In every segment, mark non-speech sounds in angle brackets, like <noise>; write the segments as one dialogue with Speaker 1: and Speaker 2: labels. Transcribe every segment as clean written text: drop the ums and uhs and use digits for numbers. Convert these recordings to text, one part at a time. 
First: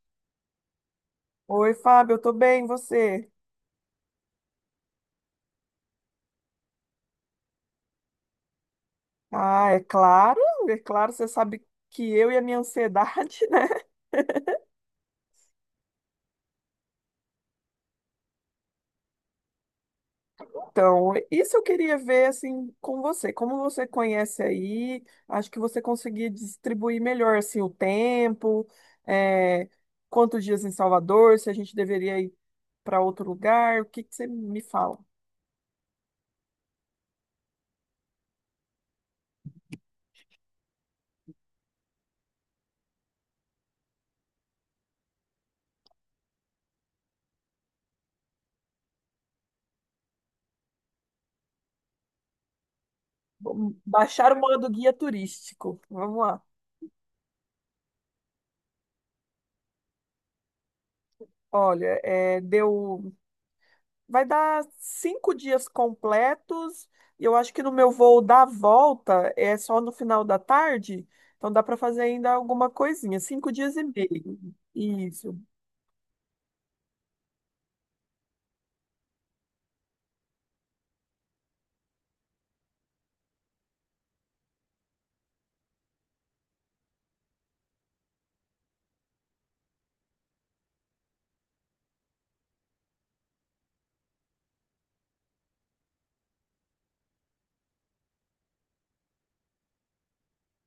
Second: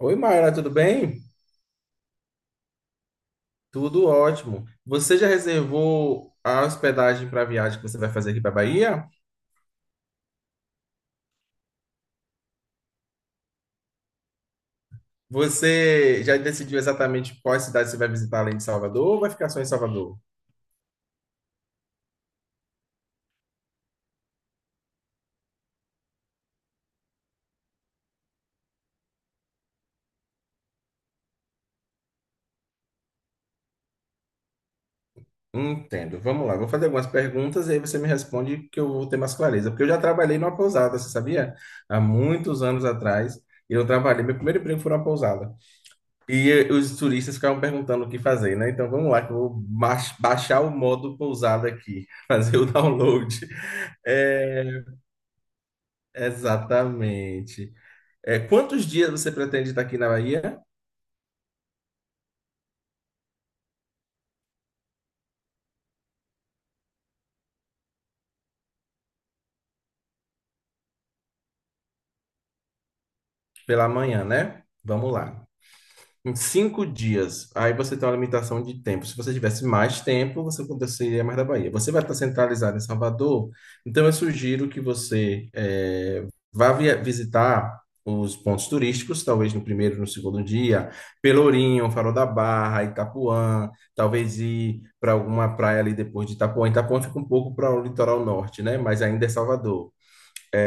Speaker 1: Oi, Mayra, tudo bem?
Speaker 2: Oi, Fábio, eu tô bem, e você?
Speaker 1: Tudo ótimo. Você já reservou a hospedagem para a viagem que você vai fazer aqui para Bahia?
Speaker 2: Ah, é claro, você sabe que eu e a minha ansiedade, <laughs> né?
Speaker 1: Você já decidiu exatamente quais cidades você vai visitar além de Salvador ou vai ficar só em Salvador?
Speaker 2: Então, isso eu queria ver assim com você. Como você conhece aí, acho que você conseguia distribuir melhor assim o tempo, é, quantos dias em Salvador, se a gente deveria ir para outro lugar, o que que você me fala?
Speaker 1: Entendo. Vamos lá, vou fazer algumas perguntas e aí você me responde que eu vou ter mais clareza. Porque eu já trabalhei numa pousada, você sabia? Há muitos anos atrás, eu trabalhei, meu primeiro emprego foi numa pousada. Os turistas ficavam perguntando o que fazer, né? Então vamos lá, que eu vou baixar o modo pousada aqui, <laughs> fazer o download.
Speaker 2: Vamos baixar o modo
Speaker 1: É,
Speaker 2: guia turístico. Vamos lá.
Speaker 1: exatamente. É, quantos dias você pretende estar aqui na Bahia?
Speaker 2: Olha, é, deu. Vai dar cinco dias completos. E eu acho que no meu voo da volta é só no final da tarde. Então dá para fazer ainda alguma coisinha. Cinco dias e
Speaker 1: Pela manhã,
Speaker 2: meio.
Speaker 1: né? Vamos
Speaker 2: Isso,
Speaker 1: lá. Em cinco dias. Aí você tem uma limitação de tempo. Se você tivesse mais tempo, você aconteceria mais da Bahia. Você vai estar centralizado em Salvador, então eu sugiro que você vá visitar os pontos turísticos, talvez no primeiro, no segundo dia, Pelourinho, Farol da Barra, Itapuã, talvez ir para alguma praia ali depois de Itapuã. Itapuã fica um pouco para o litoral norte, né? Mas ainda é Salvador.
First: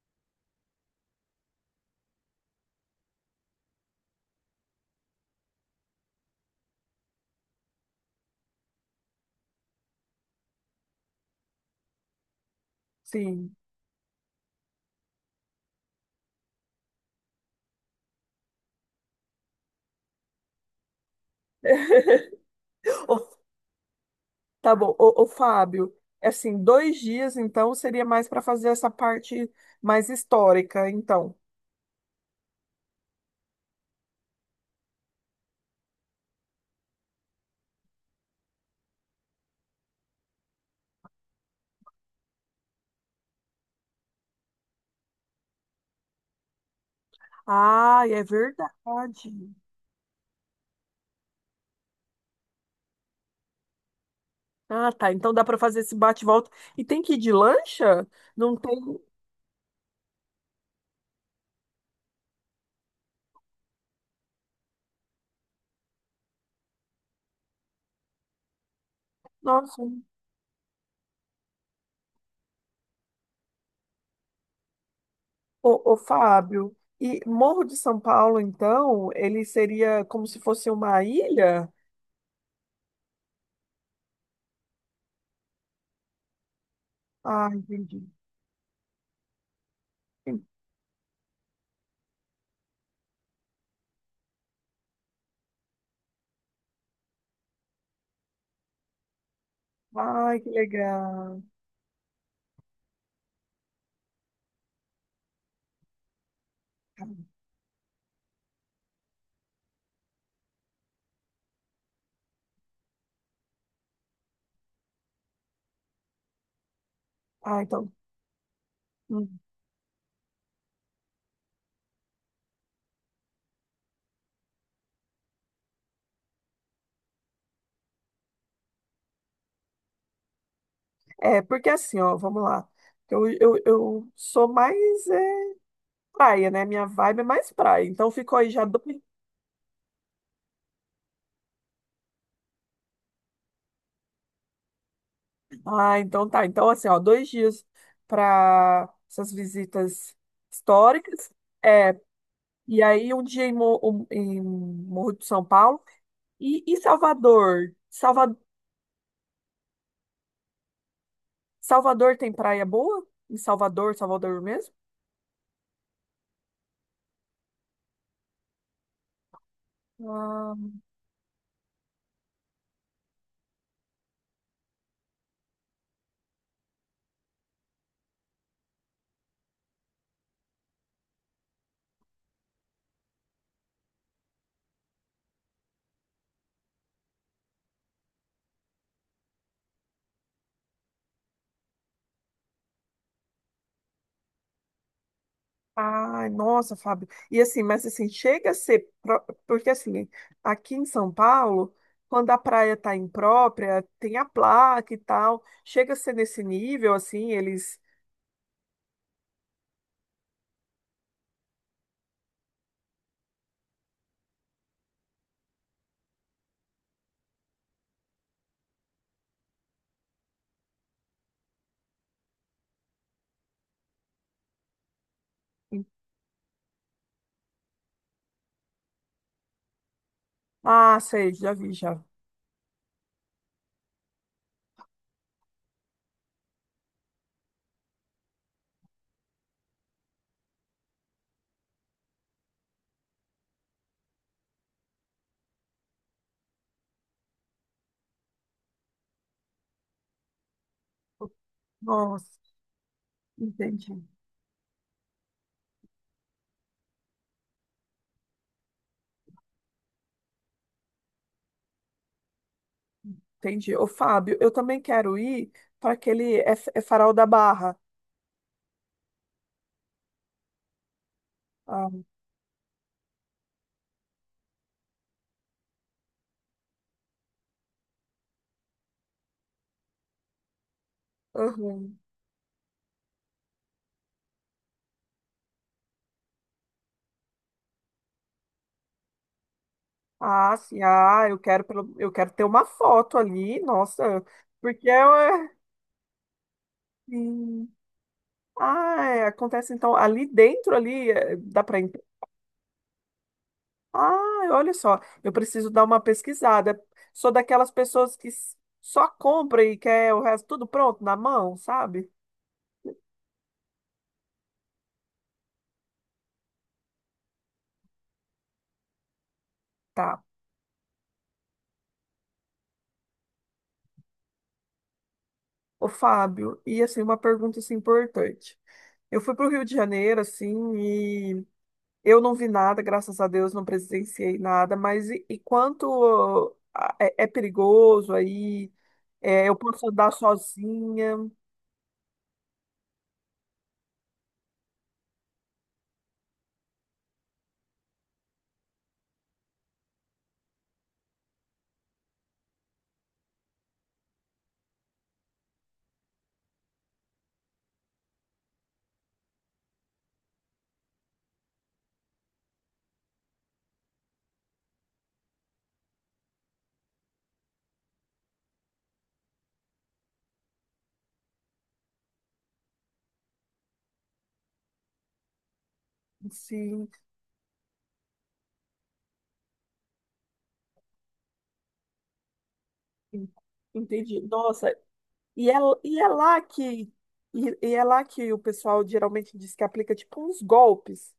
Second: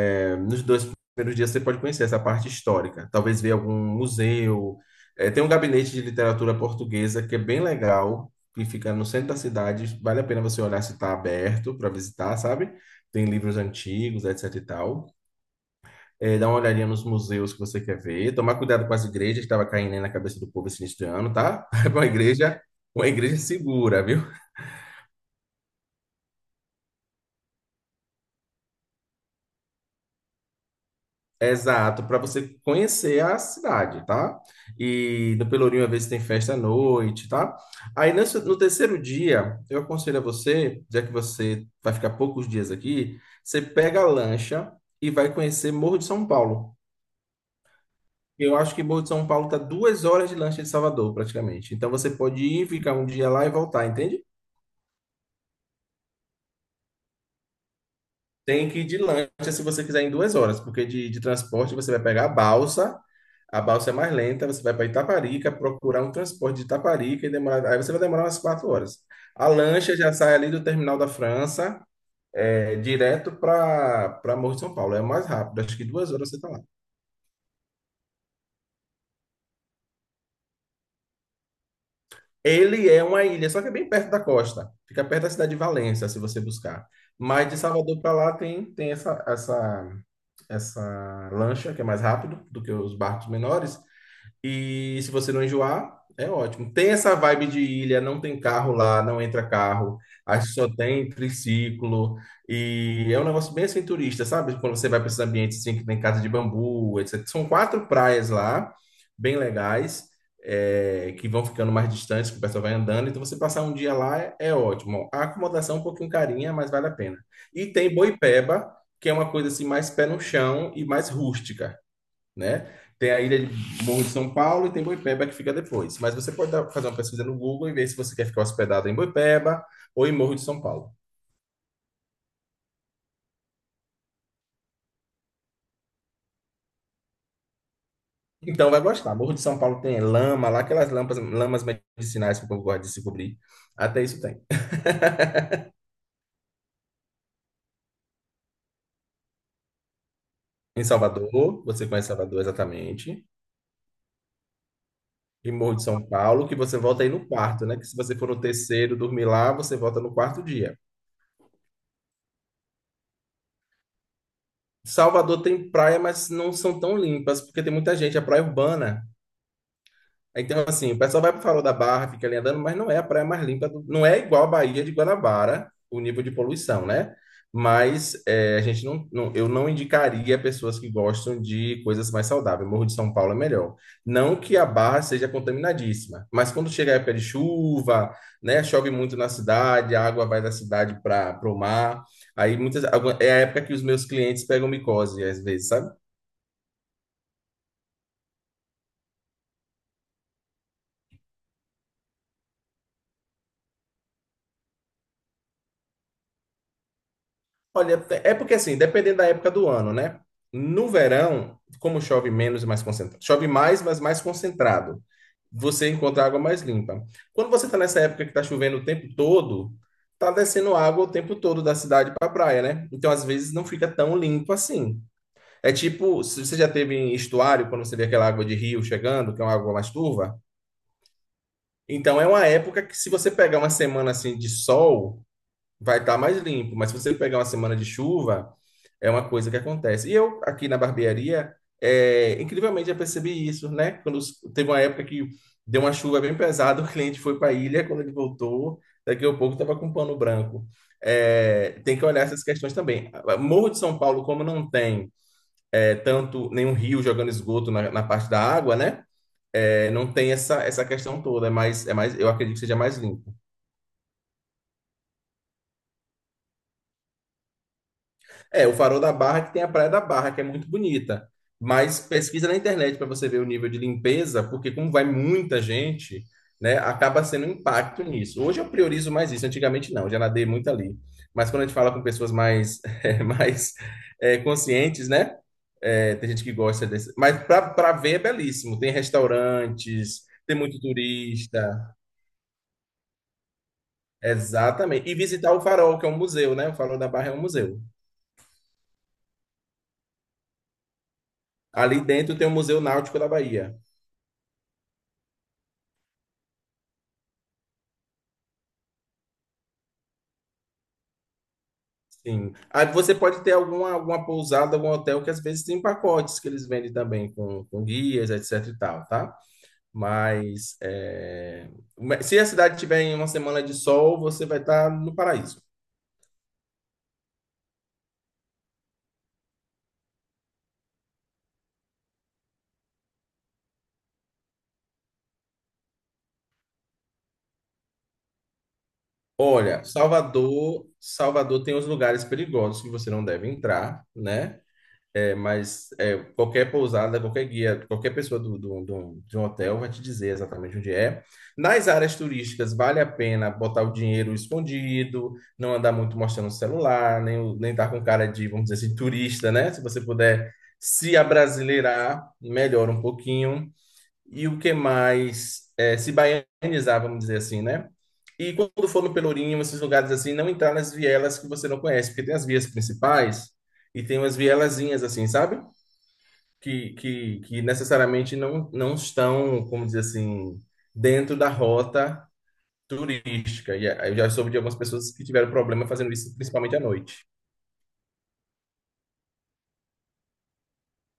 Speaker 1: É, nos dois primeiros dias você pode conhecer essa parte histórica, talvez ver algum museu. É, tem um gabinete de literatura portuguesa que é bem legal, que fica no centro da cidade. Vale a pena você olhar se está aberto para visitar, sabe? Tem
Speaker 2: sim.
Speaker 1: livros antigos, etc e tal. É, dar uma olhadinha nos museus que você quer ver. Tomar cuidado com as igrejas que estava caindo aí na cabeça do povo esse início de ano, tá? <laughs> É uma igreja
Speaker 2: Ô,
Speaker 1: segura, viu?
Speaker 2: tá bom. Ô, ô, Fábio, é assim, dois dias então seria mais para fazer essa parte mais histórica, então.
Speaker 1: É exato, para você conhecer a cidade, tá? E no Pelourinho, às vezes, tem festa à noite, tá? Aí, no terceiro dia, eu aconselho a você, já que você vai ficar poucos dias aqui, você pega a lancha e vai conhecer Morro de São Paulo.
Speaker 2: Ah, é
Speaker 1: Eu acho que Morro de São Paulo tá
Speaker 2: verdade.
Speaker 1: duas horas de lancha de Salvador, praticamente. Então, você pode ir, ficar um dia lá e voltar, entende?
Speaker 2: Ah, tá. Então dá para fazer esse bate-volta. E tem que ir de lancha? Não
Speaker 1: Tem
Speaker 2: tem.
Speaker 1: que ir de lancha se você quiser em duas horas, porque de transporte você vai pegar a balsa é mais lenta, você vai para Itaparica, procurar um transporte de Itaparica e demorar, aí você vai demorar umas quatro horas. A
Speaker 2: Nossa.
Speaker 1: lancha já sai ali do terminal da França, é, direto para Morro de São Paulo, é o mais rápido, acho que
Speaker 2: Ô, ô,
Speaker 1: duas horas você está lá.
Speaker 2: Fábio, e Morro de São Paulo, então, ele seria como se fosse uma ilha?
Speaker 1: Ele é uma ilha, só que é bem perto da costa, fica perto da cidade de Valença, se você buscar. Mas
Speaker 2: Ah,
Speaker 1: de Salvador
Speaker 2: entendi.
Speaker 1: para lá tem essa lancha, que é mais rápido do que os barcos menores. E se você não enjoar, é ótimo. Tem essa vibe de ilha, não tem carro lá, não entra carro.
Speaker 2: Ai,
Speaker 1: Acho
Speaker 2: que
Speaker 1: que só tem
Speaker 2: legal.
Speaker 1: triciclo. E é um negócio bem assim turista, sabe? Quando você vai para esses ambientes assim, que tem casa de bambu, etc. São quatro praias lá, bem legais, é, que vão ficando mais distantes, que o pessoal vai andando. Então você passar um dia lá é, é ótimo. A acomodação é um pouquinho carinha, mas vale a pena.
Speaker 2: Ah,
Speaker 1: E
Speaker 2: então.
Speaker 1: tem Boipeba, que é uma
Speaker 2: Hum.
Speaker 1: coisa assim mais pé no chão e mais rústica, né? Tem a ilha de Morro de São Paulo e tem Boipeba que fica depois. Mas você pode fazer uma pesquisa no Google e ver se você quer ficar hospedado em Boipeba ou em Morro de São Paulo.
Speaker 2: É, porque assim, ó, vamos lá. Eu sou mais é, praia, né? Minha vibe é mais praia. Então, ficou aí já
Speaker 1: Então vai
Speaker 2: dois.
Speaker 1: gostar. Morro de São Paulo tem lama, lá aquelas lampas, lamas medicinais que o povo gosta de se cobrir. Até isso tem.
Speaker 2: Ah, então tá. Então, assim, ó, dois dias para essas visitas
Speaker 1: Em
Speaker 2: históricas.
Speaker 1: Salvador, você
Speaker 2: É,
Speaker 1: conhece Salvador
Speaker 2: e aí, um
Speaker 1: exatamente.
Speaker 2: dia em, em Morro de São
Speaker 1: E Morro
Speaker 2: Paulo.
Speaker 1: de São Paulo, que
Speaker 2: E
Speaker 1: você volta aí no quarto,
Speaker 2: Salvador?
Speaker 1: né? Que se você for no terceiro dormir lá, você volta no quarto dia.
Speaker 2: Salvador tem praia boa? Em Salvador, Salvador mesmo?
Speaker 1: Salvador tem praia, mas não são tão limpas, porque tem muita gente, é praia urbana.
Speaker 2: Ah,
Speaker 1: Então, assim, o pessoal vai para o Farol da Barra, fica ali andando, mas não é a praia mais limpa, não é igual a Baía de Guanabara, o nível de poluição, né? Mas é, a gente não, não- eu não indicaria pessoas que gostam de coisas mais saudáveis. Morro de São Paulo é melhor. Não que a Barra seja contaminadíssima, mas quando chega a época de chuva, né, chove muito na cidade, a água vai da cidade para o mar. Aí é a época que os meus clientes pegam micose, às vezes, sabe?
Speaker 2: ai, nossa, Fábio. E assim, mas assim, chega a ser. Porque assim, aqui em São Paulo, quando a praia tá imprópria, tem a placa e tal. Chega a ser nesse nível, assim, eles.
Speaker 1: Olha, é porque assim, dependendo da época do ano, né? No verão, como chove menos e mais concentrado, chove mais, mas mais concentrado, você encontra água mais limpa. Quando você está nessa época que está chovendo o tempo todo, tá descendo água o tempo todo da cidade para a praia, né? Então, às vezes, não fica tão limpo assim. É tipo, se você já teve em estuário, quando você vê aquela água de rio chegando, que é uma água mais turva.
Speaker 2: Ah, sei, já vi, já.
Speaker 1: Então, é uma época que, se você pegar uma semana assim de sol, vai estar mais limpo. Mas se você pegar uma semana de chuva, é uma coisa que acontece. E eu, aqui na barbearia, é, incrivelmente já percebi isso, né? Quando teve uma época que deu uma chuva bem pesada, <laughs> o cliente foi para a ilha, quando ele voltou, daqui a pouco estava com um pano branco. É, tem que olhar
Speaker 2: Nossa,
Speaker 1: essas questões também. Morro de
Speaker 2: entendi.
Speaker 1: São Paulo, como não tem é, tanto nenhum rio jogando esgoto na parte da água, né? É, não tem essa, essa questão toda, é mais, eu acredito que seja mais limpo.
Speaker 2: Entendi. Ô, Fábio, eu também quero ir para aquele. É, é Farol da Barra.
Speaker 1: É, o Farol da Barra que tem a Praia da Barra, que é muito bonita.
Speaker 2: Ah,
Speaker 1: Mas pesquisa na internet para você ver o nível de limpeza, porque como vai muita gente, né, acaba sendo um impacto nisso. Hoje eu priorizo mais isso, antigamente não, já nadei muito ali. Mas quando a gente fala
Speaker 2: aham.
Speaker 1: com pessoas mais, <laughs> mais conscientes, né? Tem gente que gosta desse. Mas para ver é belíssimo. Tem restaurantes, tem
Speaker 2: Ah,
Speaker 1: muito
Speaker 2: sim, ah, eu quero,
Speaker 1: turista.
Speaker 2: eu quero ter uma foto ali, nossa, porque
Speaker 1: Exatamente.
Speaker 2: eu,
Speaker 1: E
Speaker 2: é,
Speaker 1: visitar o Farol, que é um museu, né? O Farol da Barra é um
Speaker 2: sim.
Speaker 1: museu.
Speaker 2: Ah, é, acontece então ali dentro ali é, dá para
Speaker 1: Ali
Speaker 2: entrar.
Speaker 1: dentro tem o Museu Náutico da Bahia.
Speaker 2: Ah, olha só, eu preciso dar uma pesquisada. Sou daquelas pessoas que só compra e quer o resto tudo pronto na mão, sabe?
Speaker 1: Sim. Aí você pode ter alguma pousada, algum hotel que às vezes tem pacotes que eles vendem também com guias, etc e tal, tá?
Speaker 2: Tá.
Speaker 1: Mas é, se a cidade tiver em uma semana de sol, você vai estar no paraíso.
Speaker 2: Ô, Fábio, e assim uma pergunta assim, importante. Eu fui para o Rio de Janeiro assim. Eu não vi nada, graças a Deus, não presenciei nada, mas e quanto é, é perigoso aí, é, eu
Speaker 1: Olha,
Speaker 2: posso andar sozinha,
Speaker 1: Salvador tem os lugares perigosos que você não deve entrar, né? É, mas é, qualquer pousada, qualquer guia, qualquer pessoa de um hotel vai te dizer exatamente onde é. Nas áreas turísticas, vale a pena botar o dinheiro escondido, não andar muito mostrando o celular, nem estar com cara de, vamos dizer assim, turista, né? Se você puder se abrasileirar, melhora um pouquinho e o que mais se baianizar, vamos dizer assim, né? E quando for no Pelourinho, esses lugares assim, não entrar nas vielas que você não conhece, porque tem as vias principais e tem umas vielazinhas assim, sabe?
Speaker 2: sim,
Speaker 1: Que necessariamente não estão, como dizer assim, dentro da rota
Speaker 2: en-
Speaker 1: turística. E eu
Speaker 2: entendi.
Speaker 1: já soube de
Speaker 2: Nossa,
Speaker 1: algumas pessoas que
Speaker 2: e
Speaker 1: tiveram
Speaker 2: é,
Speaker 1: problema
Speaker 2: e é
Speaker 1: fazendo isso,
Speaker 2: lá
Speaker 1: principalmente à
Speaker 2: que
Speaker 1: noite.
Speaker 2: e é lá que o pessoal geralmente diz que aplica tipo uns golpes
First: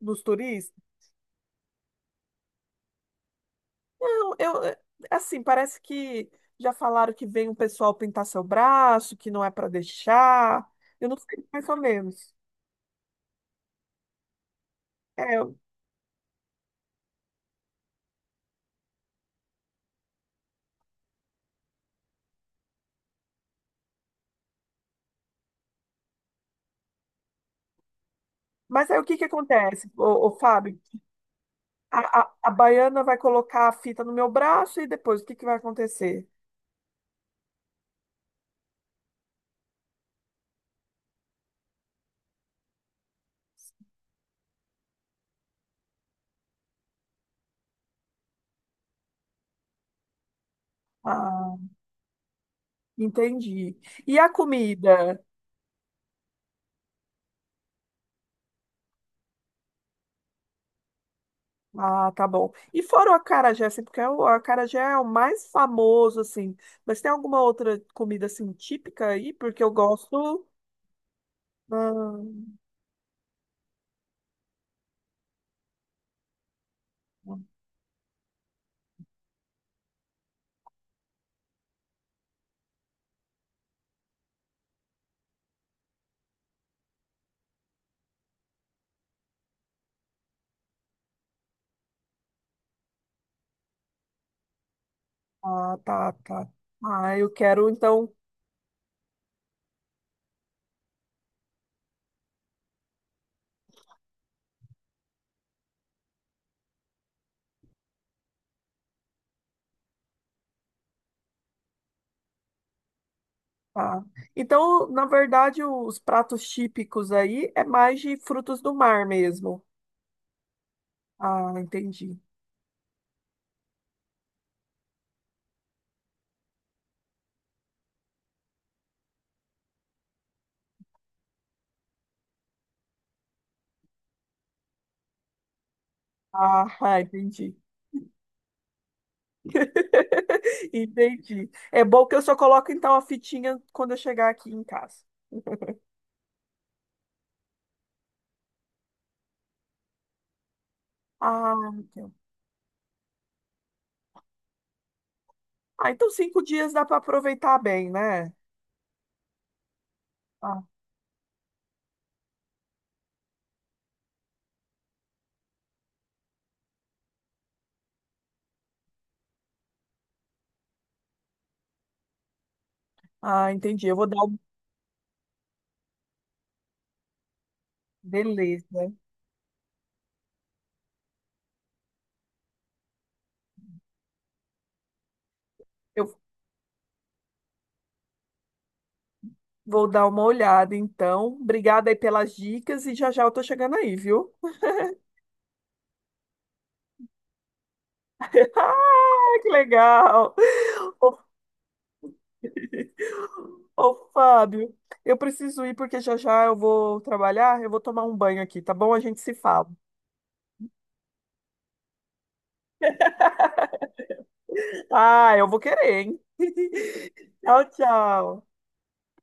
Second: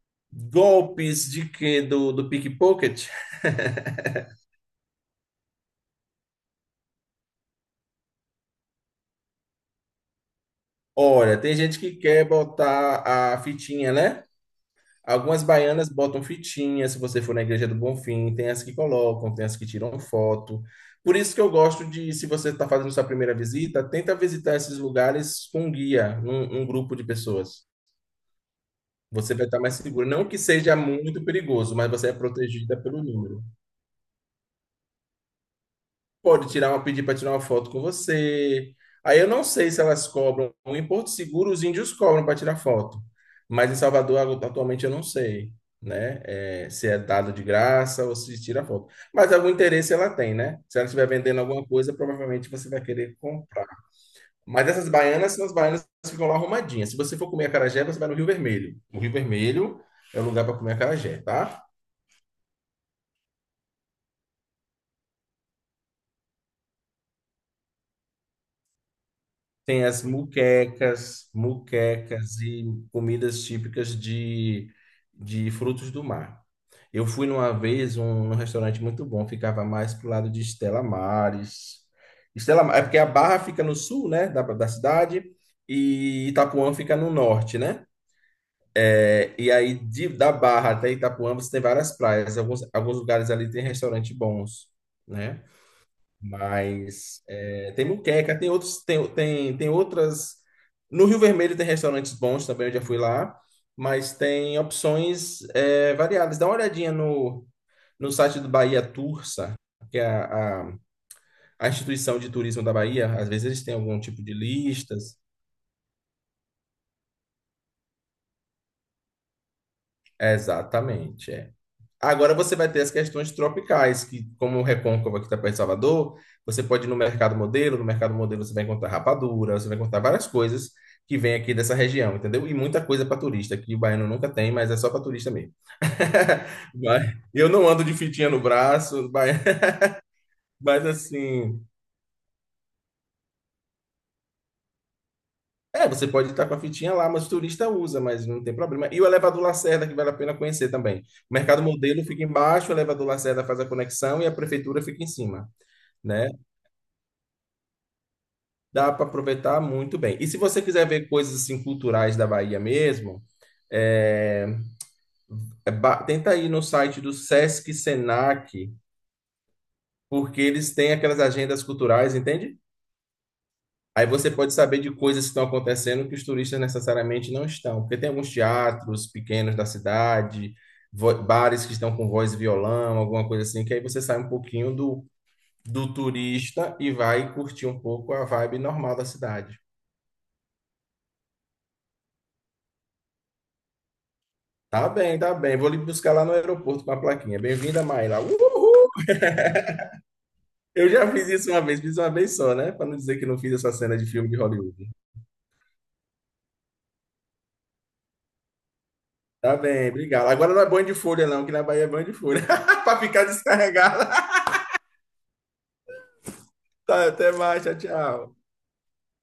Speaker 2: nos turistas.
Speaker 1: Golpes de quê? Do pickpocket?
Speaker 2: Não, eu é, assim, parece que já falaram que vem um pessoal pintar seu braço, que não é para deixar. Eu não
Speaker 1: Olha,
Speaker 2: sei
Speaker 1: tem
Speaker 2: mais ou
Speaker 1: gente que quer
Speaker 2: menos.
Speaker 1: botar a fitinha, né? Algumas baianas botam fitinha, se você for na Igreja do Bonfim, tem as que colocam, tem as que tiram foto. Por isso que eu gosto de, se você está fazendo sua primeira visita, tenta visitar esses lugares com um guia, um grupo de pessoas.
Speaker 2: Mas aí o que que
Speaker 1: Você vai estar mais
Speaker 2: acontece,
Speaker 1: seguro. Não
Speaker 2: ô, ô,
Speaker 1: que seja
Speaker 2: Fábio?
Speaker 1: muito perigoso, mas
Speaker 2: A,
Speaker 1: você é
Speaker 2: a, a
Speaker 1: protegida
Speaker 2: baiana
Speaker 1: pelo
Speaker 2: vai
Speaker 1: número.
Speaker 2: colocar a fita no meu braço e depois o que que vai acontecer?
Speaker 1: Pode tirar uma, pedir para tirar uma foto com você. Aí eu não sei se elas cobram. Em Porto Seguro, os índios cobram para tirar foto. Mas em Salvador, atualmente, eu não sei, né? É, se é dado de graça ou se tira foto. Mas algum interesse ela tem, né? Se ela estiver vendendo alguma
Speaker 2: Ah,
Speaker 1: coisa, provavelmente você vai querer comprar.
Speaker 2: entendi. E a
Speaker 1: Mas essas
Speaker 2: comida?
Speaker 1: baianas são as baianas que ficam lá arrumadinhas. Se você for comer acarajé, você vai no Rio Vermelho. O Rio Vermelho é o lugar para comer acarajé, tá?
Speaker 2: Ah, tá bom. E fora o acarajé, assim, porque é o acarajé é o mais famoso, assim. Mas tem alguma outra comida, assim, típica aí? Porque eu
Speaker 1: Tem as
Speaker 2: gosto.
Speaker 1: muquecas, muquecas
Speaker 2: Ah,
Speaker 1: e comidas típicas de frutos do mar. Eu fui numa vez num restaurante muito bom, ficava mais pro lado de Estela Maris. É porque a Barra fica no sul, né, da cidade, e Itapuã fica no norte, né? É, e aí da Barra até Itapuã você tem várias praias, alguns, alguns lugares ali tem restaurantes bons, né?
Speaker 2: ah, tá, tá. Ah,
Speaker 1: Mas
Speaker 2: eu quero,
Speaker 1: é, tem
Speaker 2: então.
Speaker 1: moqueca, tem outros, tem outras. No Rio Vermelho tem restaurantes bons também, eu já fui lá, mas tem opções é, variadas. Dá uma olhadinha no site do Bahia Tursa, que é a instituição de turismo da Bahia. Às vezes eles têm algum
Speaker 2: Tá.
Speaker 1: tipo de
Speaker 2: Então, na
Speaker 1: listas.
Speaker 2: verdade, os pratos típicos aí é mais de frutos do mar mesmo.
Speaker 1: Exatamente, é.
Speaker 2: Ah, entendi.
Speaker 1: Agora você vai ter as questões tropicais, que como o Recôncavo aqui está perto de Salvador, você pode ir no mercado modelo, no mercado modelo você vai encontrar rapadura, você vai encontrar várias coisas que vem aqui dessa região, entendeu? E muita coisa para turista, que o baiano nunca tem, mas é só para turista mesmo.
Speaker 2: Ah,
Speaker 1: <laughs>
Speaker 2: ah,
Speaker 1: Mas eu
Speaker 2: entendi.
Speaker 1: não ando de fitinha no braço, mas, <laughs>
Speaker 2: <laughs>
Speaker 1: mas
Speaker 2: Entendi.
Speaker 1: assim,
Speaker 2: É bom que eu só coloco então a fitinha quando eu chegar aqui em casa.
Speaker 1: é, você pode estar com a fitinha lá, mas o turista usa, mas não tem problema. E o elevador Lacerda, que vale a pena conhecer também. O
Speaker 2: Ah,
Speaker 1: mercado modelo
Speaker 2: então.
Speaker 1: fica embaixo, o elevador Lacerda faz a conexão e a prefeitura fica em cima,
Speaker 2: Ah, então
Speaker 1: né?
Speaker 2: cinco dias dá para aproveitar bem, né?
Speaker 1: Dá para aproveitar muito bem. E se você
Speaker 2: Ah,
Speaker 1: quiser ver coisas assim culturais da Bahia mesmo, é, tenta ir no site do Sesc Senac, porque eles têm aquelas agendas culturais, entende?
Speaker 2: ah, entendi. Eu
Speaker 1: Aí
Speaker 2: vou dar
Speaker 1: você
Speaker 2: um...
Speaker 1: pode saber de coisas que estão acontecendo que os turistas necessariamente não estão, porque tem alguns
Speaker 2: Beleza.
Speaker 1: teatros pequenos da cidade, bares que estão com voz e violão, alguma coisa assim, que aí você sai um pouquinho do, do
Speaker 2: Eu
Speaker 1: turista e vai curtir um pouco a vibe normal da cidade.
Speaker 2: vou dar uma olhada então. Obrigada aí pelas dicas e já já eu tô chegando aí, viu?
Speaker 1: Tá bem, tá bem. Vou lhe buscar lá no aeroporto com a plaquinha. Bem-vinda, Mayra.
Speaker 2: <laughs> Ah,
Speaker 1: Uhul!
Speaker 2: que legal!
Speaker 1: Eu já fiz isso uma vez, fiz uma vez só, né? Para não dizer que não fiz
Speaker 2: <laughs>
Speaker 1: essa
Speaker 2: Ô,
Speaker 1: cena de filme de
Speaker 2: Fábio,
Speaker 1: Hollywood.
Speaker 2: eu preciso ir porque já já eu vou trabalhar, eu vou tomar um banho aqui, tá bom? A gente se
Speaker 1: Tá
Speaker 2: fala.
Speaker 1: bem, obrigado. Agora não é banho de folha, não, que na Bahia é banho de folha. <laughs> Para ficar descarregada.
Speaker 2: Ah, eu vou querer, hein?
Speaker 1: Tá, até
Speaker 2: <laughs>
Speaker 1: mais,
Speaker 2: Tchau,
Speaker 1: tchau, tchau.
Speaker 2: tchau.